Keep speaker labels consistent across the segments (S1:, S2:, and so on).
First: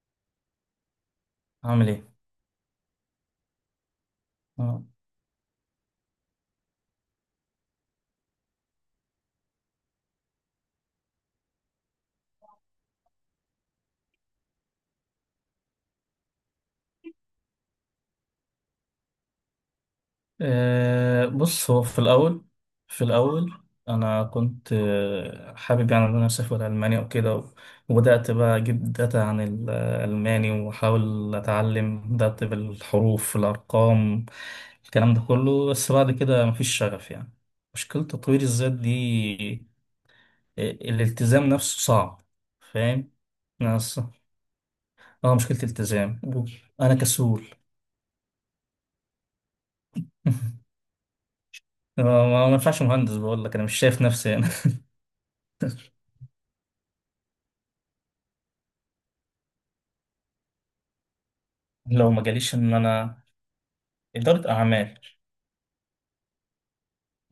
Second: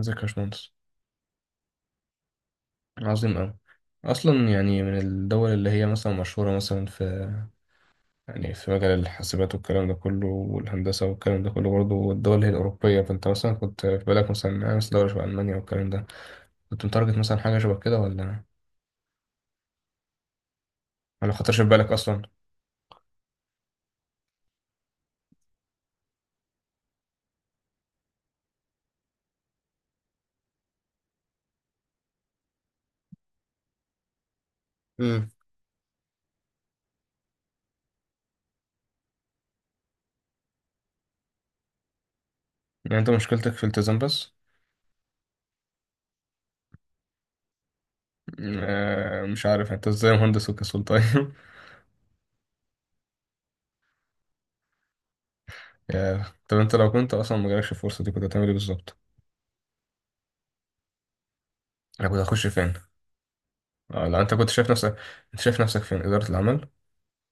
S1: ازيك يا باشمهندس.
S2: هعمل ايه.
S1: عظيم أوي. أصلا يعني
S2: آه.
S1: من الدول اللي هي مثلا مشهورة مثلا في، يعني في مجال الحاسبات والكلام ده كله والهندسة والكلام ده كله برضه، الدول اللي هي الأوروبية، فأنت مثلا كنت في بالك مثلا دولة شبه ألمانيا والكلام ده، كنت متارجت مثلا حاجة شبه كده ولا ولا خطرش في
S2: بص هو
S1: بالك
S2: في
S1: أصلا؟
S2: الاول. في الاول انا كنت حابب يعني ان انا اسافر المانيا وكده. وبدات بقى اجيب داتا عن الالماني واحاول اتعلم، بدات بالحروف، الارقام، الكلام ده
S1: امم.
S2: كله، بس بعد كده مفيش شغف. يعني مشكله تطوير الذات دي، الالتزام نفسه صعب.
S1: يعني أنت
S2: فاهم؟
S1: مشكلتك في الالتزام
S2: ناس.
S1: بس؟
S2: اه، مشكله التزام. انا كسول.
S1: آه، مش عارف أنت إزاي مهندس وكسول طيب
S2: ما ينفعش مهندس، بقول لك انا مش شايف نفسي.
S1: يا، طب أنت لو كنت أصلا مجالكش الفرصة دي كنت هتعمل إيه بالظبط؟ أنا
S2: لو
S1: كنت
S2: ما
S1: هخش
S2: جاليش
S1: فين؟
S2: ان انا،
S1: آه، لو أنت كنت
S2: اداره
S1: شايف نفسك.
S2: اعمال.
S1: أنت شايف نفسك فين؟ إدارة العمل؟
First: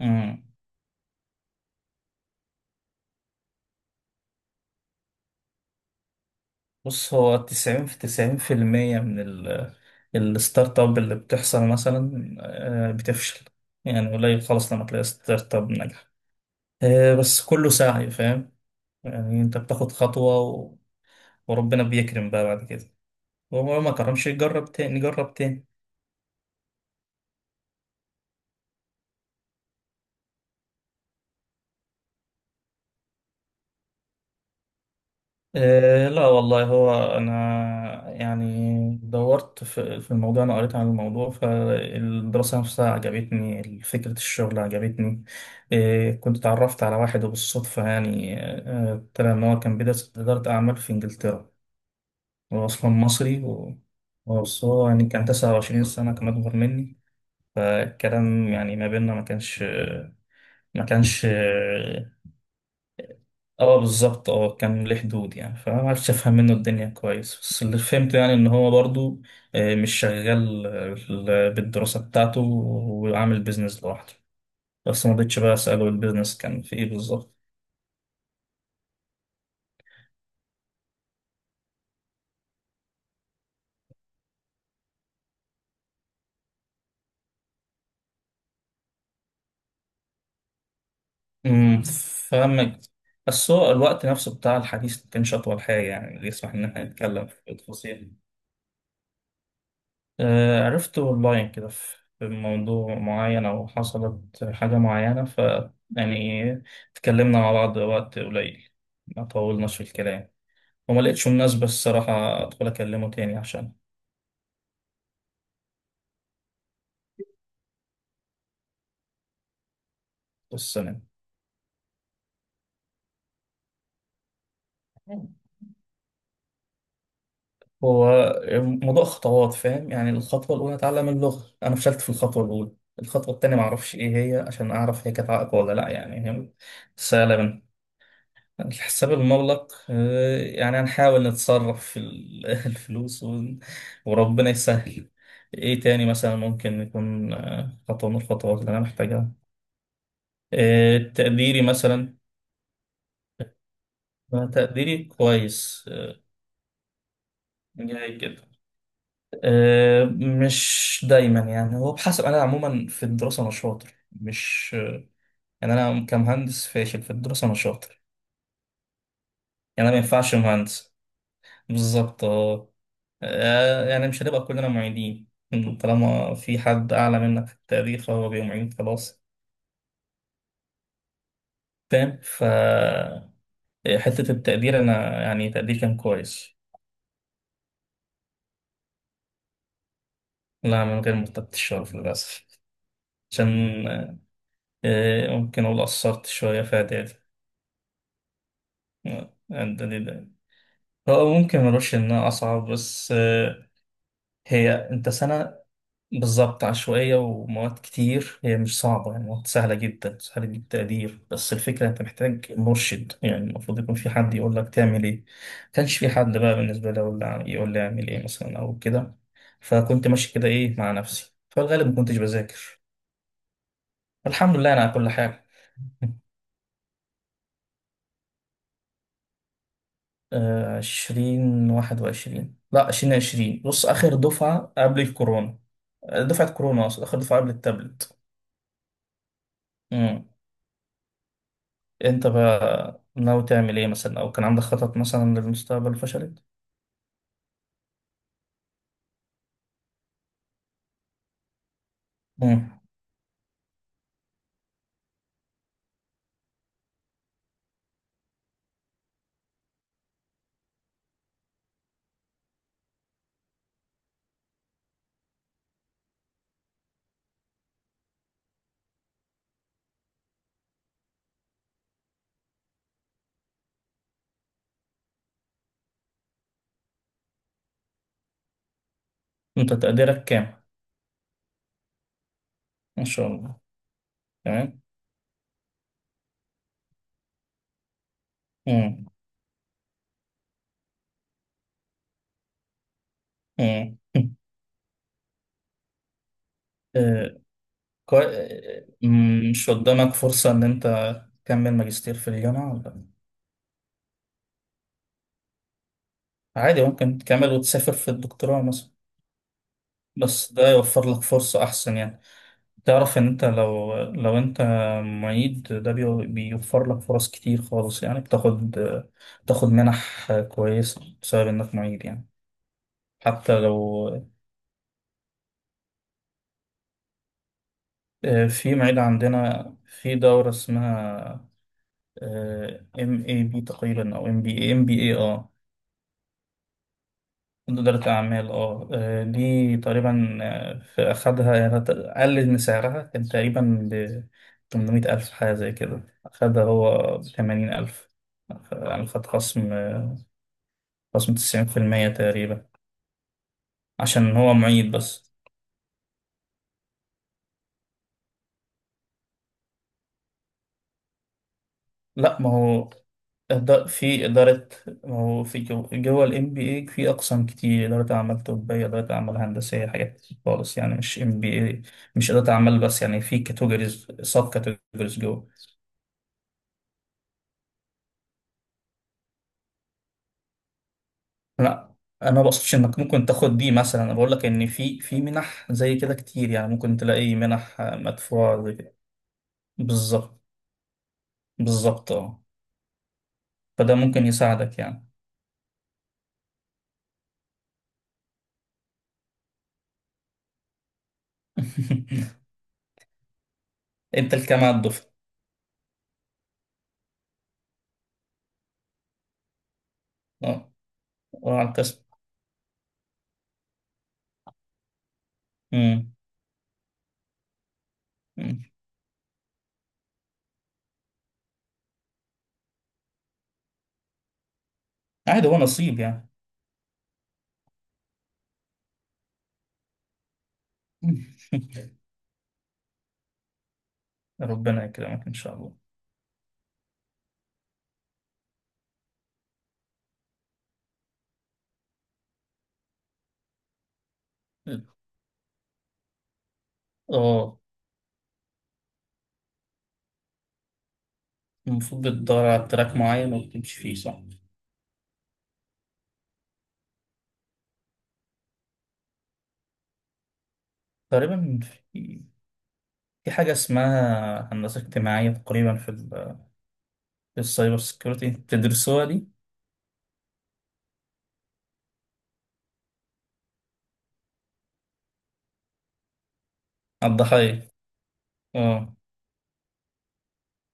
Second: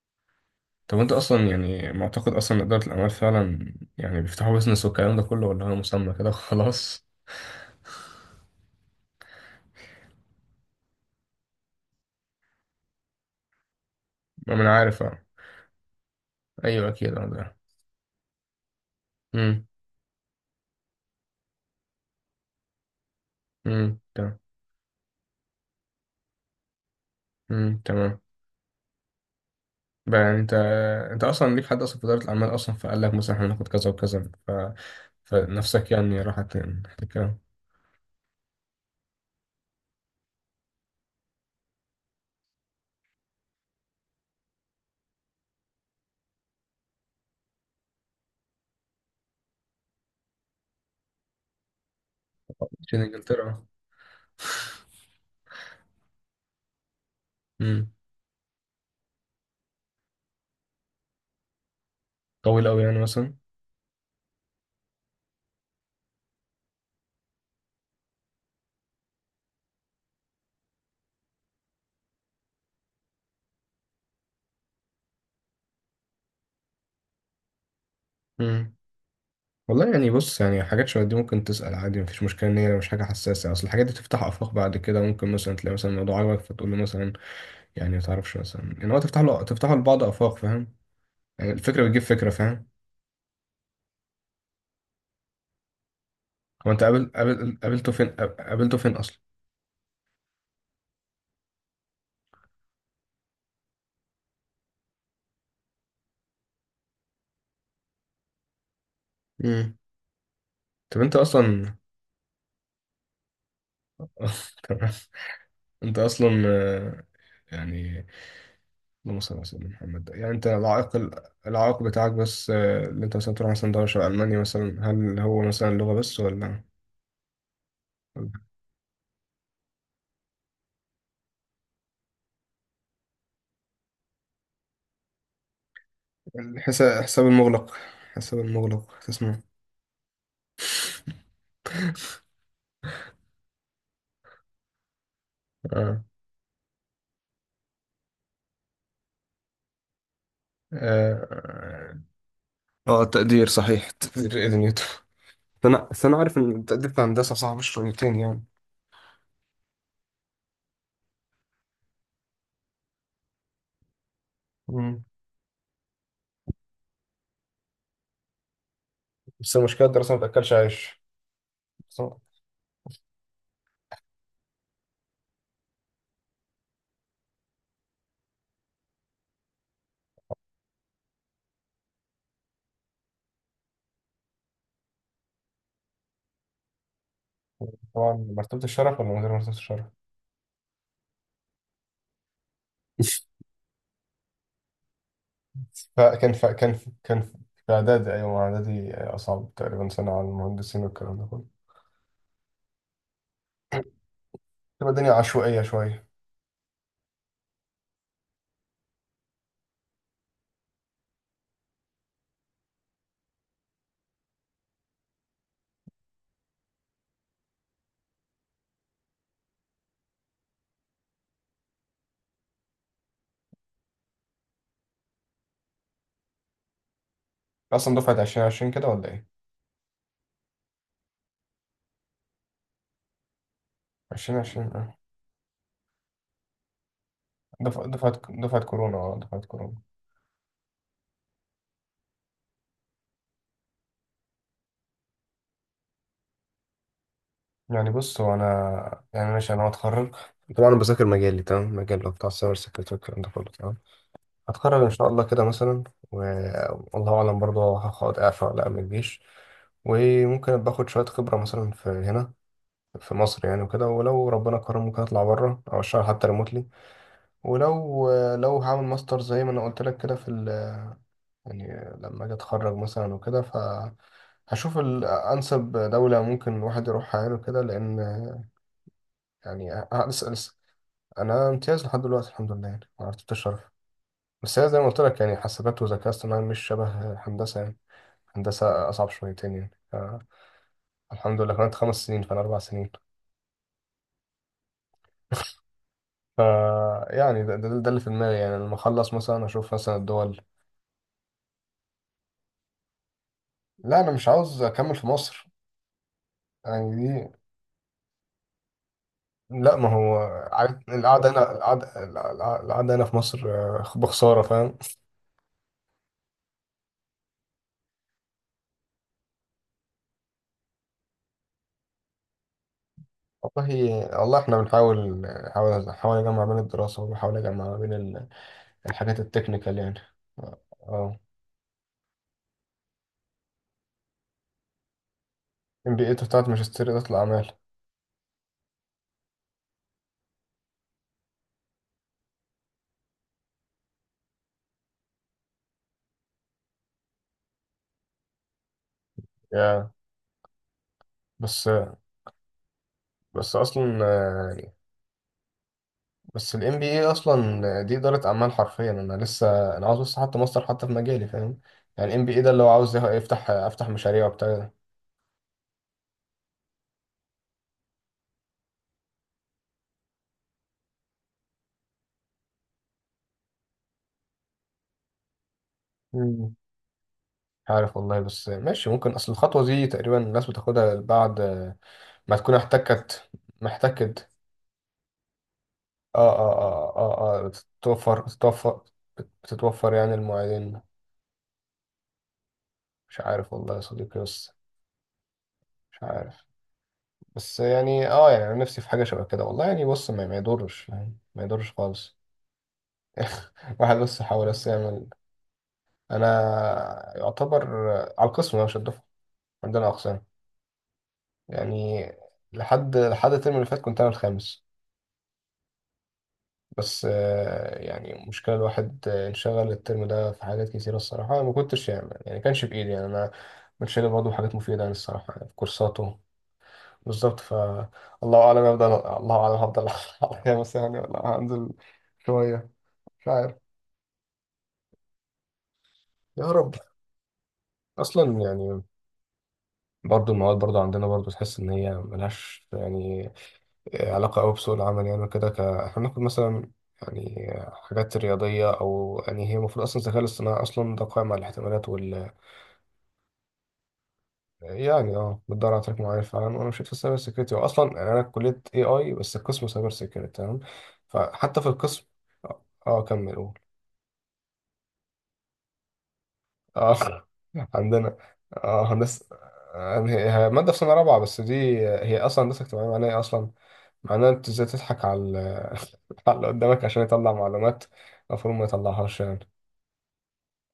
S2: امم.
S1: طب انت اصلا يعني معتقد اصلا ان اداره الاعمال فعلا يعني بيفتحوا بيزنس والكلام ده كله، ولا هو مسمى كده خلاص؟
S2: بص، هو 90 في 90% من الستارت اب اللي بتحصل، مثلا، بتفشل. يعني قليل
S1: ما
S2: خالص
S1: انا
S2: لما
S1: عارف،
S2: تلاقي
S1: اه.
S2: ستارت اب ناجح.
S1: ايوه اكيد، اه
S2: بس
S1: ده.
S2: كله سعي، فاهم؟ يعني انت
S1: امم.
S2: بتاخد خطوه وربنا بيكرم بقى بعد كده. وهو ما
S1: امم،
S2: كرمش،
S1: تمام.
S2: يجرب تاني، جرب تاني.
S1: امم، تمام. بقى يعني انت، انت اصلا ليك حد اصلا في اداره الاعمال اصلا فقال لك مثلا احنا هناخد كذا وكذا ف... فنفسك
S2: إيه،
S1: يعني
S2: لا
S1: راحت
S2: والله،
S1: ناحية
S2: هو أنا
S1: الكلام؟
S2: يعني دورت في الموضوع، أنا قريت عن الموضوع، فالدراسة نفسها عجبتني، فكرة الشغل عجبتني. إيه، كنت اتعرفت على واحد وبالصدفة، يعني طلع إن هو كان بيدرس إدارة أعمال في إنجلترا. هو أصلا
S1: عشان
S2: مصري
S1: انجلترا.
S2: بس هو يعني كان 29 سنة، كان أكبر مني.
S1: امم.
S2: فالكلام يعني ما بيننا ما كانش، ما كانش.
S1: طويل قوي يعني مثلا.
S2: اه، بالظبط. اه، كان ليه حدود يعني، فما عرفتش افهم منه الدنيا كويس، بس اللي فهمته يعني ان هو برضو مش شغال بالدراسة بتاعته، وعامل بيزنس لوحده. بس ما رضيتش بقى اساله البيزنس كان في ايه بالظبط.
S1: والله يعني بص، يعني حاجات شبه دي ممكن تسأل عادي، مفيش مشكلة إن هي مش حاجة حساسة، أصل الحاجات دي تفتح آفاق بعد كده، ممكن مثلا تلاقي مثلا الموضوع عجبك فتقول له مثلا، يعني متعرفش مثلا، يعني هو تفتح له تفتحه لبعض آفاق، فاهم؟ يعني
S2: امم.
S1: الفكرة بتجيب فكرة، فاهم؟
S2: فاهمك. بس هو الوقت نفسه بتاع الحديث ما كانش اطول حاجة يعني اللي يسمح ان
S1: هو أنت
S2: احنا
S1: قابل
S2: نتكلم في
S1: قابل قابلته فين؟
S2: التفاصيل.
S1: قابلته فين أصلا؟
S2: عرفت أونلاين كده في موضوع معين، أو حصلت حاجة معينة، ف يعني اتكلمنا مع بعض وقت قليل، ما طولناش
S1: امم.
S2: في الكلام،
S1: طب
S2: وما
S1: أنت
S2: لقيتش مناسبة
S1: أصلا،
S2: الصراحة أدخل أكلمه تاني، عشان.
S1: تمام. أنت أصلا آه، يعني، اللهم صل على سيدنا محمد، يعني أنت
S2: بس أنا،
S1: العائق، العائق بتاعك بس آه، اللي أنت مثلا تروح مثلا دولة شبه ألمانيا مثلا، هل هو مثلا اللغة بس ولا؟
S2: هو موضوع خطوات، فاهم؟ يعني الخطوة الأولى أتعلم اللغة، أنا فشلت في الخطوة الأولى. الخطوة التانية معرفش إيه هي عشان أعرف هي كانت عائق ولا لأ. يعني هي
S1: الحساب، حساب
S2: سهلة.
S1: المغلق. حساب المغلق
S2: الحساب
S1: تسمع؟
S2: المغلق، يعني هنحاول نتصرف في الفلوس، وربنا يسهل. ايه
S1: اه،
S2: تاني مثلا ممكن يكون خطوة من الخطوات اللي انا محتاجها؟ تقديري
S1: اه،
S2: مثلا.
S1: آه، تقدير صحيح. تقدير إيه، نيوتن؟
S2: تقديري كويس،
S1: انا بس انا عارف ان التقدير في الهندسه صعب شويتين
S2: جاي
S1: يعني.
S2: كده. مش دايما يعني، هو بحسب، انا عموما في الدراسة انا شاطر، مش
S1: مم.
S2: يعني انا كمهندس فاشل، في الدراسة انا شاطر.
S1: بس المشكله
S2: يعني انا ما
S1: الدراسه ما
S2: ينفعش
S1: بتاكلش
S2: مهندس،
S1: عيش. بس
S2: بالظبط اه. يعني مش هنبقى كلنا معيدين، طالما في حد أعلى منك في التقدير فهو بيبقى معيد خلاص. فاهم؟ ف حتة التقدير أنا يعني تقديري كان كويس.
S1: طبعا، مرتبه الشرف ولا من غير مرتبه الشرف؟
S2: لا، من غير مرتبة الشرف للأسف. عشان ممكن أقول قصرت
S1: فكان ف...
S2: شوية
S1: كان
S2: في
S1: ف...
S2: إعدادي.
S1: كان ف... في اعدادي، ايوه، اعدادي اصعب تقريبا
S2: إعدادي
S1: سنه على
S2: ده
S1: المهندسين والكلام ده
S2: هو
S1: كله.
S2: ممكن ملوش إنها أصعب، بس هي،
S1: تبقى
S2: أنت
S1: الدنيا
S2: سنة،
S1: عشوائيه شويه.
S2: بالظبط، عشوائية ومواد كتير، هي مش صعبة يعني، مواد سهلة جدا، سهلة التقدير، بس الفكرة أنت محتاج مرشد يعني، المفروض يكون في حد يقول لك تعمل إيه. كانش في حد بقى بالنسبة لي يقول لي أعمل إيه مثلا أو كده. فكنت ماشي كده، إيه، مع نفسي، فالغالب ما كنتش بذاكر. الحمد لله أنا على كل حاجة.
S1: اصلا دفعه 2020 كده ولا ايه؟
S2: عشرين واحد وعشرين، لا عشرين عشرين، بص، آخر
S1: 2020،
S2: دفعة
S1: اه.
S2: قبل الكورونا. دفعة كورونا أقصد، آخر دفعة قبل
S1: دفعه دفعه
S2: التابلت.
S1: دفعه كورونا. اه، دفعه كورونا.
S2: انت بقى ناوي تعمل ايه مثلا، او كان عندك خطط مثلا للمستقبل فشلت؟
S1: يعني بص، هو انا يعني ماشي، انا هتخرج، طبعا انا بذاكر مجالي تمام، مجال اللي هو بتاع السايبر
S2: مم.
S1: سيكيورتي والكلام ده كله تمام. هتخرج ان شاء الله كده مثلا، والله اعلم برضه هقعد اعفى ولا اعمل جيش. وممكن ابقى اخد شويه خبره مثلا في هنا، في مصر يعني وكده، ولو ربنا كرم ممكن اطلع بره او اشتغل حتى ريموتلي. ولو، لو هعمل ماستر زي ما انا قلت لك كده في ال... يعني لما اجي اتخرج مثلا وكده، ف هشوف الأنسب دولة ممكن الواحد يروحها يعني كده. لأن
S2: انت
S1: يعني
S2: تقديرك
S1: لسه.
S2: كام؟
S1: انا امتياز لحد دلوقتي الحمد لله يعني،
S2: ان
S1: ما
S2: شاء
S1: عرفتش
S2: الله.
S1: الشرف. بس هي زي
S2: تمام.
S1: ما قلت لك يعني، حاسبات وذكاء اصطناعي مش شبه هندسه يعني. هندسه
S2: مم.
S1: اصعب شويتين يعني، ف- الحمد لله، كانت خمس سنين فانا اربع سنين.
S2: مم.
S1: ف،
S2: آه،
S1: يعني ده اللي في
S2: كوي...
S1: دماغي، يعني لما
S2: آه،
S1: اخلص مثلا
S2: مم، مش
S1: اشوف مثلا
S2: قدامك
S1: الدول.
S2: فرصة ان انت تكمل ماجستير في الجامعة ولا؟
S1: لا، انا مش عاوز اكمل في مصر.
S2: عادي،
S1: يعني
S2: ممكن
S1: دي،
S2: تكمل وتسافر في الدكتوراه مثلا.
S1: لا ما هو،
S2: بس ده
S1: عارف
S2: يوفر لك
S1: القعده هنا،
S2: فرصة احسن
S1: القعده
S2: يعني.
S1: القعده القعدة هنا في
S2: تعرف ان
S1: مصر
S2: انت،
S1: آه،
S2: لو
S1: بخساره،
S2: انت
S1: فاهم؟
S2: معيد، ده بيوفر لك فرص كتير خالص يعني، بتاخد منح كويسة بسبب انك معيد يعني. حتى
S1: والله،
S2: لو
S1: والله احنا بنحاول، نحاول اجمع بين الدراسه، وبحاول اجمع بين
S2: في معيد
S1: الحاجات
S2: عندنا
S1: التكنيكال يعني.
S2: في دورة
S1: اه،
S2: اسمها ام اي بي تقريبا، او ام بي اي، ام بي اي، اه
S1: ام بي اي بتاعت ماجستير إدارة الأعمال.
S2: إدارة أعمال، اه. دي تقريبا، في أخدها يعني، قلل من سعرها، كان تقريبا ب 800 ألف حاجة زي كده، أخدها هو بثمانين ألف، يعني خد خصم
S1: يا،
S2: خصم
S1: بس،
S2: تسعين في المية تقريبا،
S1: بس أصلا
S2: عشان
S1: آه،
S2: هو
S1: يعني،
S2: معيد بس.
S1: بس الام بي اي أصلا دي إدارة أعمال حرفيا، أنا لسه أنا عاوز بس حتى ماستر حتى في مجالي، فاهم؟ يعني الام بي اي
S2: لأ،
S1: ده
S2: ما
S1: اللي هو
S2: هو
S1: عاوز يفتح،
S2: إد-
S1: أفتح
S2: في
S1: مشاريع وبتاع
S2: إدارة،
S1: ده.
S2: هو في جوه ال MBA في أقسام كتير، إدارة أعمال طبية، إدارة أعمال هندسية، حاجات كتير خالص يعني، مش MBA مش إدارة أعمال بس يعني، في كاتيجوريز، سب كاتيجوريز جوه.
S1: مم. عارف والله، بس ماشي، ممكن أصل الخطوة دي تقريبا الناس بتاخدها بعد
S2: لا، أنا
S1: ما
S2: ما
S1: تكون
S2: بقصدش إنك ممكن
S1: احتكت،
S2: تاخد دي مثلا، أنا
S1: محتكت،
S2: بقول لك إن في منح زي كده
S1: اه
S2: كتير
S1: اه
S2: يعني،
S1: اه
S2: ممكن
S1: اه
S2: تلاقي
S1: اه، آه،
S2: منح
S1: بتتوفر،
S2: مدفوعة زي
S1: بتتوفر
S2: كده.
S1: بتتوفر يعني
S2: بالظبط.
S1: المواعيدين.
S2: بالظبط، أه.
S1: مش عارف والله يا
S2: فده
S1: صديقي،
S2: ممكن
S1: بس
S2: يساعدك يعني.
S1: مش عارف. بس يعني اه، يعني انا نفسي في حاجه شبه كده والله، يعني بص، ما يضرش يعني، ما يضرش خالص. واحد بس
S2: أنت
S1: حاول
S2: الكام
S1: بس
S2: على
S1: يعمل.
S2: الدفعة؟
S1: انا يعتبر على القسم، انا مش الدفعه، عندنا اقسام
S2: أه، وعلى القسم؟
S1: يعني. لحد، لحد الترم اللي فات كنت انا الخامس،
S2: أمم.
S1: بس آه، يعني مشكله
S2: أمم.
S1: الواحد آه، انشغل الترم ده في حاجات كتيره، الصراحه أنا ما كنتش يعني، يعني كانش بايدي يعني، انا كنت شايل برضه حاجات مفيده يعني الصراحه، يعني
S2: عادي،
S1: في
S2: هو نصيب
S1: كورساته.
S2: يعني.
S1: بالظبط، ف الله اعلم هفضل، الله اعلم هفضل عليا مثلا يعني، ولا هنزل شويه، مش عارف.
S2: ربنا يكرمك إن شاء الله.
S1: يا رب. اصلا يعني، برضو المواد برضو عندنا برضو تحس ان هي ملهاش يعني علاقه قوي بسوق العمل يعني، وكده ك... احنا بناخد مثلا يعني
S2: اه،
S1: حاجات رياضيه، او يعني هي المفروض اصلا الذكاء الاصطناعي اصلا ده قائم على الاحتمالات
S2: المفروض
S1: وال،
S2: بتدور على تراك معين وبتمشي فيه، صح؟
S1: يعني اه بتدور على تراك معين فعلا، وانا مشيت في السايبر سيكيورتي، واصلا يعني انا كليه اي اي بس القسم سايبر سيكيورتي تمام. فحتى
S2: تقريبا،
S1: في القسم،
S2: في
S1: اه آه،
S2: في
S1: كمل.
S2: حاجة اسمها هندسة اجتماعية تقريبا في ال،
S1: اه
S2: في السايبر
S1: عندنا،
S2: سيكيورتي
S1: اه
S2: بتدرسوها
S1: هندسة،
S2: دي؟
S1: آه، هي مادة في سنة رابعة بس دي. هي أصلا هندسة اجتماعية معناها إيه أصلا؟ معناها أنت إزاي تضحك على ال-، على اللي قدامك عشان
S2: على
S1: يطلع
S2: الضحايا.
S1: معلومات المفروض ما
S2: اه.
S1: يطلعهاش يعني.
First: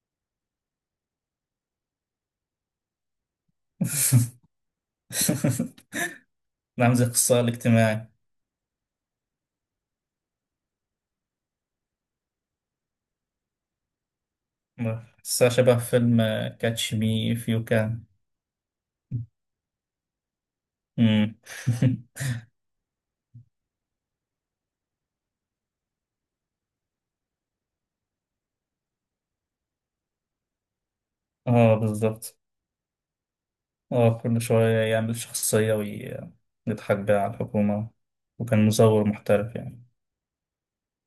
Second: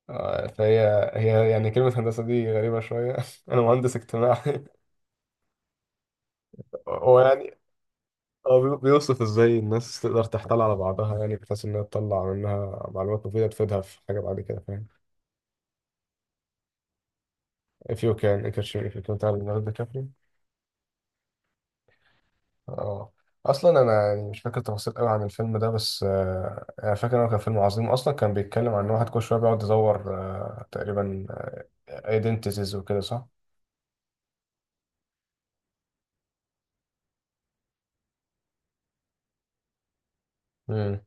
S1: آه، فهي، هي يعني كلمة هندسة دي غريبة شوية، أنا مهندس اجتماعي.
S2: نعم، زي
S1: هو
S2: القصة
S1: يعني،
S2: الاجتماعي.
S1: هو بيوصف إزاي الناس تقدر تحتال على بعضها، يعني بحيث إنها تطلع منها معلومات مفيدة تفيدها في حاجة بعد كده، فاهم؟
S2: قصة شبه فيلم كاتش مي اف يو
S1: If
S2: كان.
S1: you can, it can, if you can tell another country. اه، اصلا انا يعني مش فاكر تفاصيل قوي عن الفيلم ده، بس آه، انا فاكر انه كان فيلم عظيم، اصلا كان بيتكلم عن ان واحد كل شويه بيقعد يدور آه، تقريبا
S2: اه، بالظبط.
S1: ايدنتيتيز وكده، صح؟
S2: اه، كل شوية يعمل شخصية ويضحك بيها على الحكومة، وكان مزور محترف يعني،
S1: امم.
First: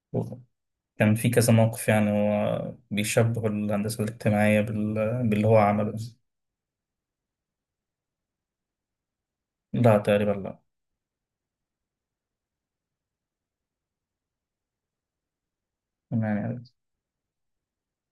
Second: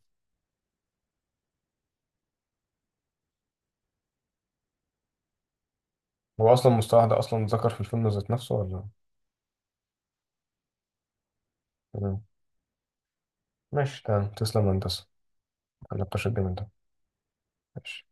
S2: كان في كذا موقف يعني، هو بيشبه الهندسة الاجتماعية بال... باللي هو عمله.
S1: هو اصلا المصطلح ده اصلا اتذكر في الفيلم ذات نفسه ولا؟
S2: لا تقريبا، لا.
S1: مم. ماشي، تمام، تسلم يا هندسه على النقاش الجميل
S2: يعني
S1: ده. ماشي.